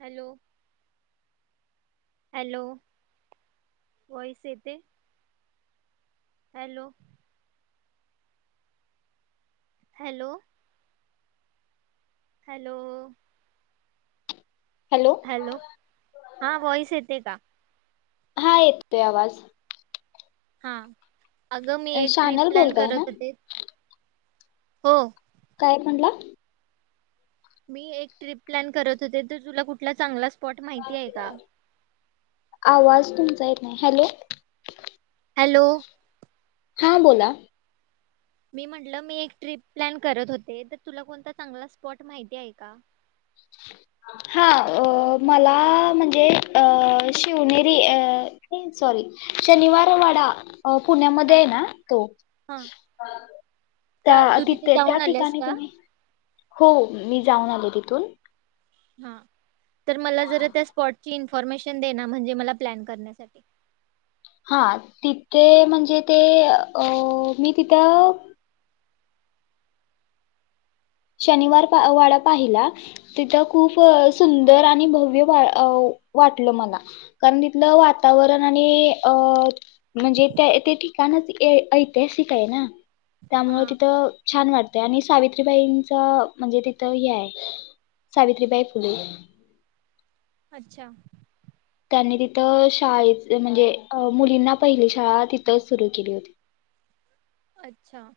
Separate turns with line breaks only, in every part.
Hello hello voice येते? Hello hello hello hello हा voice येते का
हा येतेतोय आवाज
हा अगं मी एक ट्रिप
शानल
प्लॅन
बोलताय
करत
ना
होते. हो
काय म्हणला
मी एक ट्रिप प्लॅन करत होते तर तुला कुठला चांगलाच स्पॉट माहिती आहे का?
आवाज तुमचा नाही हॅलो
हॅलो
हां बोला
मी म्हटलं मी एक ट्रिप प्लॅन करत होते तर, तुला कोणता चांगला स्पॉट माहिती आहे का?
हा अ मला म्हणजे अ शिवनेरी अ सॉरी शनिवार वडा
हा
पुण्यामध्ये आहे ना तो
हा का तू
तिथे त्या
जाऊन आल्यास
ठिकाणी
का
तुम्ही हो मी जाऊन आले तिथून-
हा. तर मला जरा त्या स्पॉट- इन्फॉर्मेशन दे ना. म्हणजे मला प्लॅन करण्यासाठी.
हा. तिथे- म्हणजे ते अ मी तिथं- शनिवार वाडा पाहिला. तिथं खूप सुंदर आणि भव्य वाटलं मला कारण तिथलं वातावरण आणि अं म्हणजे त्या ते ठिकाणच ऐतिहासिक आहे ना? त्यामुळ
हा
तिथं.... छान वाटत आणि सावित्रीबाईं.. च म्हणजे तिथं हे आहे. सावित्रीबाई फुले.
अच्छा
त्यांनी तिथ शाळे म्हणजे मुलींना पहिली शाळा तिथच सुरू केली होती.
अच्छा,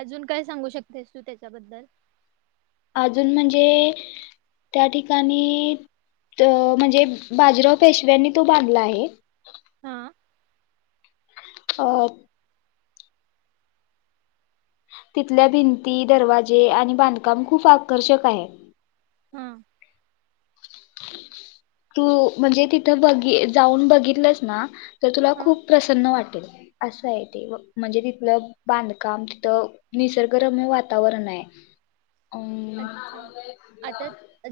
अजून काय सांगू शकतेस? तू त्याच्याबद्दल
अजून म्हणजे? त्या ठिकाणी म्हणजे बाजीराव पेशव्यांनी तो बांधला आहे.
हा
अ- तिथल्या भिंती, दरवाजे आणि बांधकाम खूप आकर्षक आहे.
हम्म.
तू म्हणजे तिथ बघि जाऊन बघितलंस ना- तर तुला
हा.
खूप प्रसन्न वाटतं- असं आहे ते, म्हणजे तिथलं बांधकाम तिथ निसर्गरम्य वातावरण आहे. अम
अच्छा आता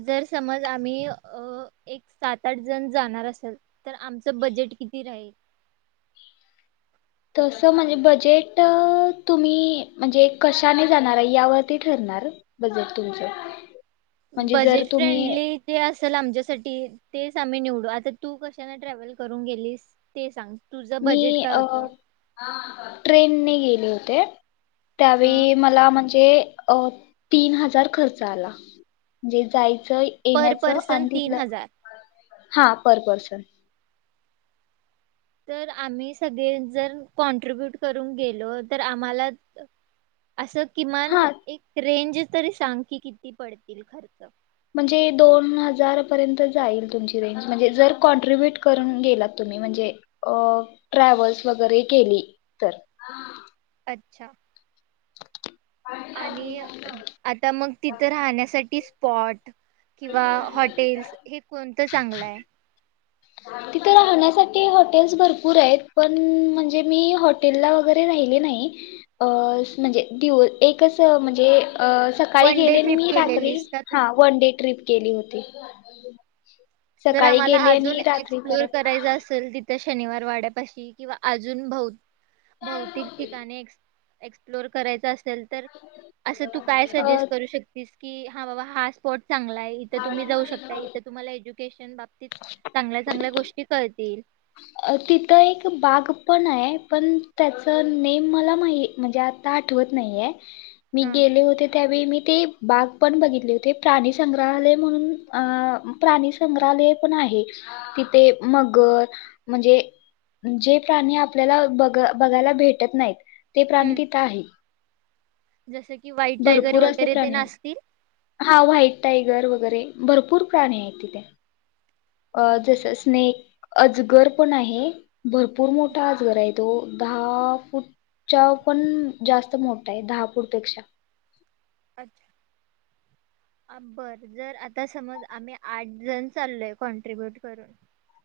जर- समज आम्ही अ एक सात-आठ जण जाणार असल तर आमचं बजेट किती राहील?
तसं म्हणजे बजेट तुम्ही म्हणजे कशाने जाणार आहे यावरती ठरणार, बजेट तुमचं म्हणजे जर
बजेट
तुम्ही
फ्रेंडली जे असेल आमच्यासाठी ते- च आम्ही निवडु, आता तू कशान ट्रॅव्हल करून गेलीस? ते सांग. तुझं
मी
बजेट काय
अ
होतं?
ट्रेनने गे- ले होते.
हा.
त्यावेळी मला म्हण- जे अ तीन हजार खर्च आला. म्हणजे जाय.. च
पर
येण्याच
पर्सन
आणि
तीन
तिथलं-
हजार
हा पर पर्सन.
तर आम्ही सगळे जर कॉन्ट्रिब्यूट करून गेलो तर आम्हाला- असं किमान
हा
एक रेंज- तरी सांग की किती पडतील खर्च.
म्हणजे दोन हजार पर्यंत जाईल तुमची रेंज म्हणजे जर कॉन्ट्रिब्युट करून गेलात तुम्ही म्हणजे ट्रॅव्हल्स वगैरे केली तर.
अच्छा. आणि आता मग तिथं राहण्यासाठीच... स्पॉट- किंवा हॉटेल्स हे कोणतं चांगलं आहे?
तिथे राहण्यासाठी हॉटेल्स भरपूर आहेत पण, म्हणजे मी हॉटेलला वगैरे राहिले नाही म्हणजे दिव एकच म्हणजे- अ सकाळी
वन डे
गेले, नी
ट्रिप
मी रात्री
केलेलीस का तू?
हा वन डे. ट्रिप केली होती.
जर
सकाळी
आम्हांला
गेली
अजून
आणि रात्री
एक्सप्लोर
परत
करायचं असेल ति त्या शनिवार वाड्यापाशी किंवा अजून भोव भौतिक ठिकाणे एक्स एक्सप्लोर करायचं अस सल तर असं तू काय
अ,
सजेस्ट करू शकतीस? की हां बाबा हां स्पॉट चांगला आहे इथं तुम्ही जाऊं शकता इथं तुम्हांला एज्यु केशन बाबतीत चांगल्या चांगल्या गोष्टी कळतील.
अ तिथं एक बाग पण आहे, पण त्याचं नेम मला माही म्हंजे मला आता आठवत नाहीये. मी
हा
गेलो होते त्यावेळीं मी ते बाग पण बघितले होते. प्राणी संंग्रहालय म्हणून अ प्राणी संंग्रहालय पण आहे, तिथे मगर म्हंजे जे प्राणी आपल्याला बघ बघायला भेटत नाहीत ते प्राणी
हम्म
तिथं आहे.
जसं की व्हाईट टायगर
भरपूर असे
वगैरे
प्राणी
तेन
आहेतं.
असतील?
हा व्हाईट टायगर वगैरे भरपूर प्राणी येत तिथे अ जसं स्नेक. अजगर पण आहे, भरपूर मोठा अजगर आहे तो दहा फूटच्या पण जास्त मोठा आहे दहा फूटपेक्षा.
अच्छा. अ बरं जर आत्ता समज आम्ही आठ जण चाललोय कॉन्ट्रीब्युट करून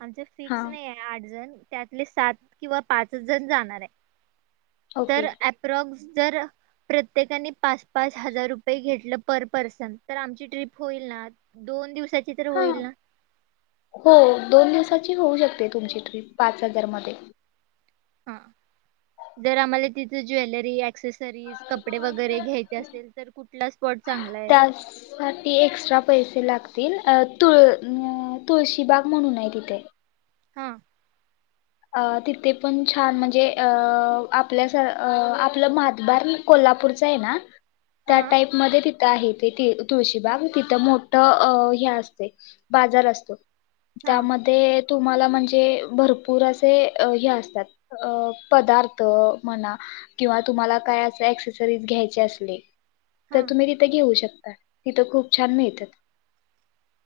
आमचं
हा
फिक्स नाहीये आठ जण. त्यातले सात किंवा पाचच जणं जाणारय. तर
ओके
एप्रॉक्स जर प्रत्येकाने पाच-पाच हजार रुपये घेतलं पर पर्सन? तर आमची ट्रीप होईल ना? दोन दिवस
हां हो दोन दिवसा ची होऊ शकते तुमची ट्रीप पाच हजार मध्ये.
हां जर आम्हाला तिथं ज्वेलरी ॲ तर कुठला स्पॉट चांगला आहे
त्यासाठी एक्स्ट्रा पैसे लाग तील अ तुळ अ तुळशीबाग म्हणून आहे तिथे.
हां.
अ तिथे पण छान म्हंजे अ आपल्या सा अ आपलं म्हातबारी कोल्हापूरच हय ना. त्या
हा
टाईपमध्ये ति आहे ते ती तुळशीबाग तिथं मोठं अ हे असतय बाजार असतो.
हा
त्यामध्ये तुम्हाला म्हणजे भर पूर असे हे असतात पदार्थ म्हणा किंवा तुम्हाला काय असे ॲक्सेसरीज घ्यायच तर
हा
तुम्ही तिथे घेऊ शकता. तिथं खूप छान मिळतात.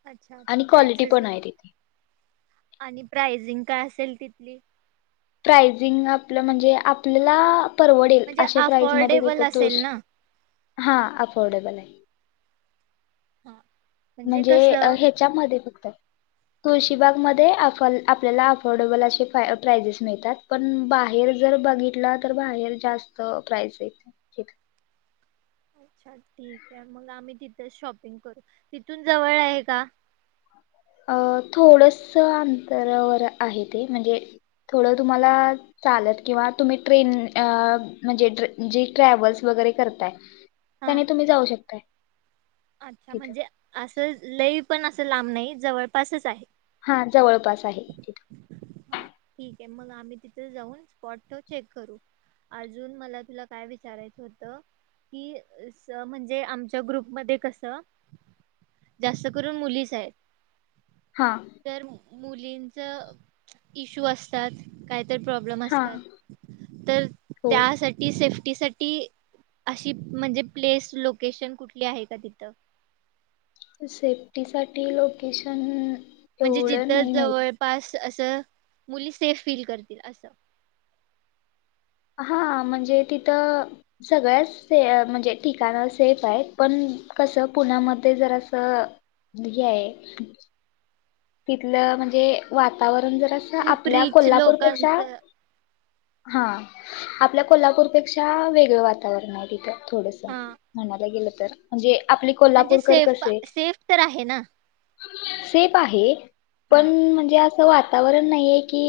अच्छा
आणि
त्या
क्वालिटी
ॲक्सेसरी
पण आहे तिथे
आणि प्राइजिंग काय अस चल तिथली.
प्राईझिंग आपलं म्हणजे आपल्याला परवडेल
म्हणजे
अशे प्राईस मध्ये
अफोर्डेबल
देत
असेल
तुळशी
ना
हा अफोर्डेबल आहेत.
हा
म्हणजे हेच्यामध्ये फक्त तुळशीबागमध्ये आपल्याला अफोर्डेबल असे प्राइजेस मिळतात पण बाहेर जर बघितला तर बाहेर जास्त प्राइज आहेत.
अच्छा ठीक आहे मग आम्ही तिथचं शॉपिंग करू तिथून जवळ आहे का?
अ थोडस अंतरावर आहे ते म्हणजे थोडं तुम्हाला चालत किंवा तुम्ही ट्रेन अ म्हणजे जे ट्रॅव्हल्स वगैरे करताय.
हा
त्यानें तुम्ही जाऊ शकताय
अच्छा
तिथं
म्हणजे असं लई पण असं लांब नाही जवळपासच आहे.
हा जवळपास आहे तिथं
हा ठीक आहे मग आम्ही तिथे जाऊन स्पॉट चेक करू अजून मला तुला काय विचारायचं होत कि म्हणजे आमच्या ग्रुप मध्ये कसं जास्त करून मुलीच आहेत.
हा
तर मुलींच इश्यू असतात काय तर प्रॉब्लेम
हा
असतात तर
हो
त्यासाठी सेफ्टी सेफ्टी साठी अशी म्हणजे प्लेस लोकेशन कुठली आहे का तिथं?
सेफ्टी साठी लोकेशन
म्हणजे
एवढं
जिथं
नाही माहित
जवळपास असं मुली सेफ फील करतील असं.
हा म्हणजे तिथं सगळ्याच म्हणजे ठिकाण सेफ आहेत पण कसं पुण्यामध्ये जरास असं हे आहे. तिथलं म्हणजे वातावरण पण जरासं
खूप
आपल्या
रिच
कोल्हापूरपेक्षा
लोकांचं
हा आपल्या कोल्हापूरपेक्षा वेगळं वातावरण आहे तिथं थोडस
हा
म्हणाय गेलं तर म्हणजे आपले
म्हणजे
कोल्हापूरकर
सेफ
कसे
सेफ तर आहे ना
सेफ फ आहे
हा
पण म्हणजे आ अस वातावरण नाहीये की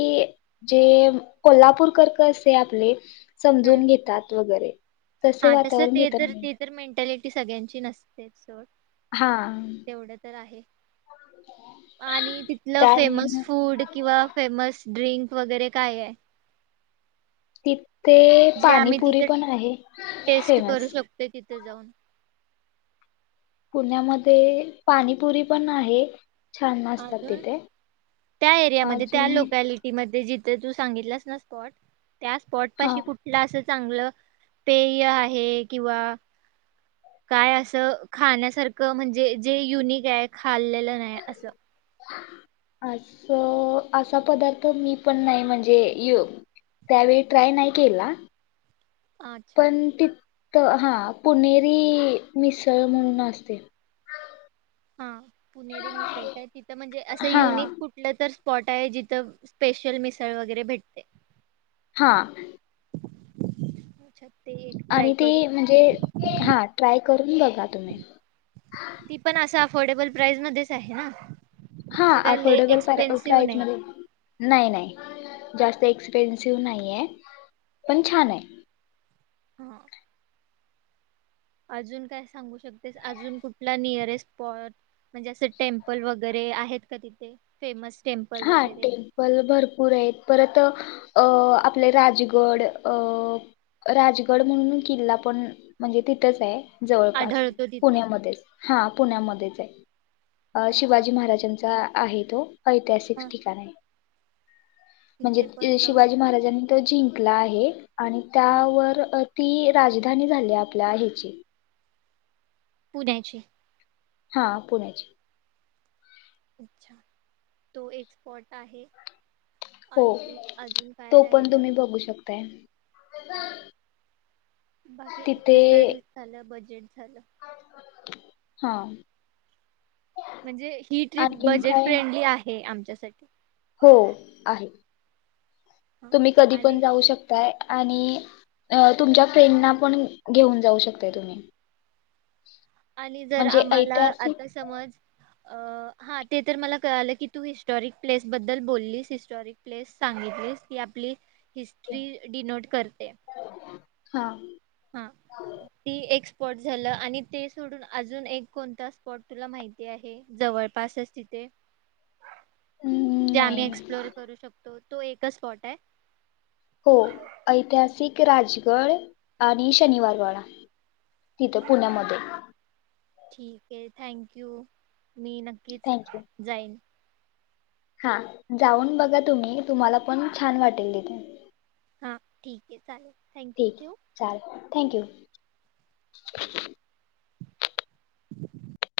जे कोल्हापूर कर कसे आपले
हम्म
समजून घेतात वगैरे
हा
तसे
तसं
वातावरण
ते
तिथं
तर
नाही
ते तर मेंटॅलिटी सगळ्यांची नसते सोड
हा
तेवढं तर आहे आणि तिथलं
त्या आहे
फेमस
ना,
फूड किंवा फेमस ड्रिंक वगैरे काय आहे?
ते ते
जे आम्ही
पाणीपुरी
तिथे
पण आहे फेमस
तिथं जाऊन.
पुण्यामध्ये पाणीपुरी पण आहे. छान असतात
अजून
तिथे
त्या एरियामध्ये
अजून
त्या लोकॅलिटी मध्ये ते तू सांगितलंस ना स्पॉट - - त्या स्पॉट
हा
पाशी कुठला असं चांगलं पेय आहे किंवा काय असं खाण्यासारखं म्हणजे जे युनिक आहे खाल्लेलं नाही असं
अस असा पदार्थ मी पण नाही म्हणजे त्यावेळी ट्राय नाही केला.
अच्छा
पण ती तर हा पुणेरी मिसळ म्हणून असते‌.
हा पुणेरी मिसळ का आहे तिथं म्हणजे असं
हा
युनिक कुठलं तर स्पॉट आहे जिथं स्पेशल मिसळ वगैरे भेटते.
हा
अच्छा ते एक ट्राय
आणि ती
करू
म्हणजे हा ट्राय करून बघा तुम्ही [inaudible]
फोर्डेबल प्राईस मध्येच आहे ना?
हा
असं काय लय
अफोर्डेबल प्राई
एक्सपेन्सिव्ह
प्राईस
नाही
मध्ये नाही नाही. जास्त एक्सपेन्सिव नाहीय पण छान आहे.
हम [inaudible] अजून काय सांगू शकतेस अजून कुठला नियरेस्ट स्पॉट म्हणजे असं टेमपल वगैरे आहेत का तिथे फेमस टेम्पल
हा
वगैरे
टेम्पल भरपूर आहेत परत अ आपले राजगड अ राजगड म्हणून किल्ला पण म्हणजे तिथंच आहे. जवळपास
आढळतो तिथं
पुण्यामध्येच हा पुण्यामध्येच हाय अ
अच्छा
शिवाजी महाराजांचा आहेत [unintelligible]
हा
ठीकाणाय
तिथे पण
म्हणजे
जाऊ
शिवाजी
शक
महाराजांनी तो जिंकला आहे आणि
हा
त्यावर अ ती राजधानी झाली आपल्या हेची
पुण्याची.
हा पुण्याची.
अच्छा, तो एक स्पॉट आहे.
हो
अजून अजून काय
तो पण
राहिलं
तुम्ही बघू शकतायं. [unintelligible]
बाकी [unintelligible] झाल बज
हा.
म्हणजे ही ट्रिप
आणखीन
बजेट
काय
फ्रेंडली आहे आमच्या साठी.
हो, आहे.
हां
तुम्ही कधी
आणि
पण जाऊ शकतायं आणि तुमच्या फ्रेंडनां पण घेऊन जाऊ शकतायं तुम्ही.
आणि जर
म्हणजे
आम्हाला
ऐतिहासिक
आता समज अ हा ते तर मला कळालं की, तू हिस्टॉरिक प्लेस बद्दल बोललीस, हिस्टॉरिक प्लेस सांगितलीस की आपली हिस्ट्री डिनोट करतेय.
हा.
हा ती एक स्पॉट झालं आणि ते सोडून अजून एक कोणत स्पॉट तुला माहिती आहे जवळपासच तिथे?
हम्म,
जे आम्ही
नाही
एक्सप्लोर करू शकतो? तो एकच स्पॉट हाय?
हो ऐतिहासिक राजगड आणि शनिवारवाडा तिथं पुण्यामध्ये.
ठीक ये थँक यू. मी नक्कीच जाईन.
हा जाऊन बघा तुम्ही, तुम्हाला पण छान वाटेल तिथे.
हा ठीक आहे चालेल थँक्यू
ठीक
ठेवू
आहे चालेल, थँंक यू. [inaudible]
[inaudible]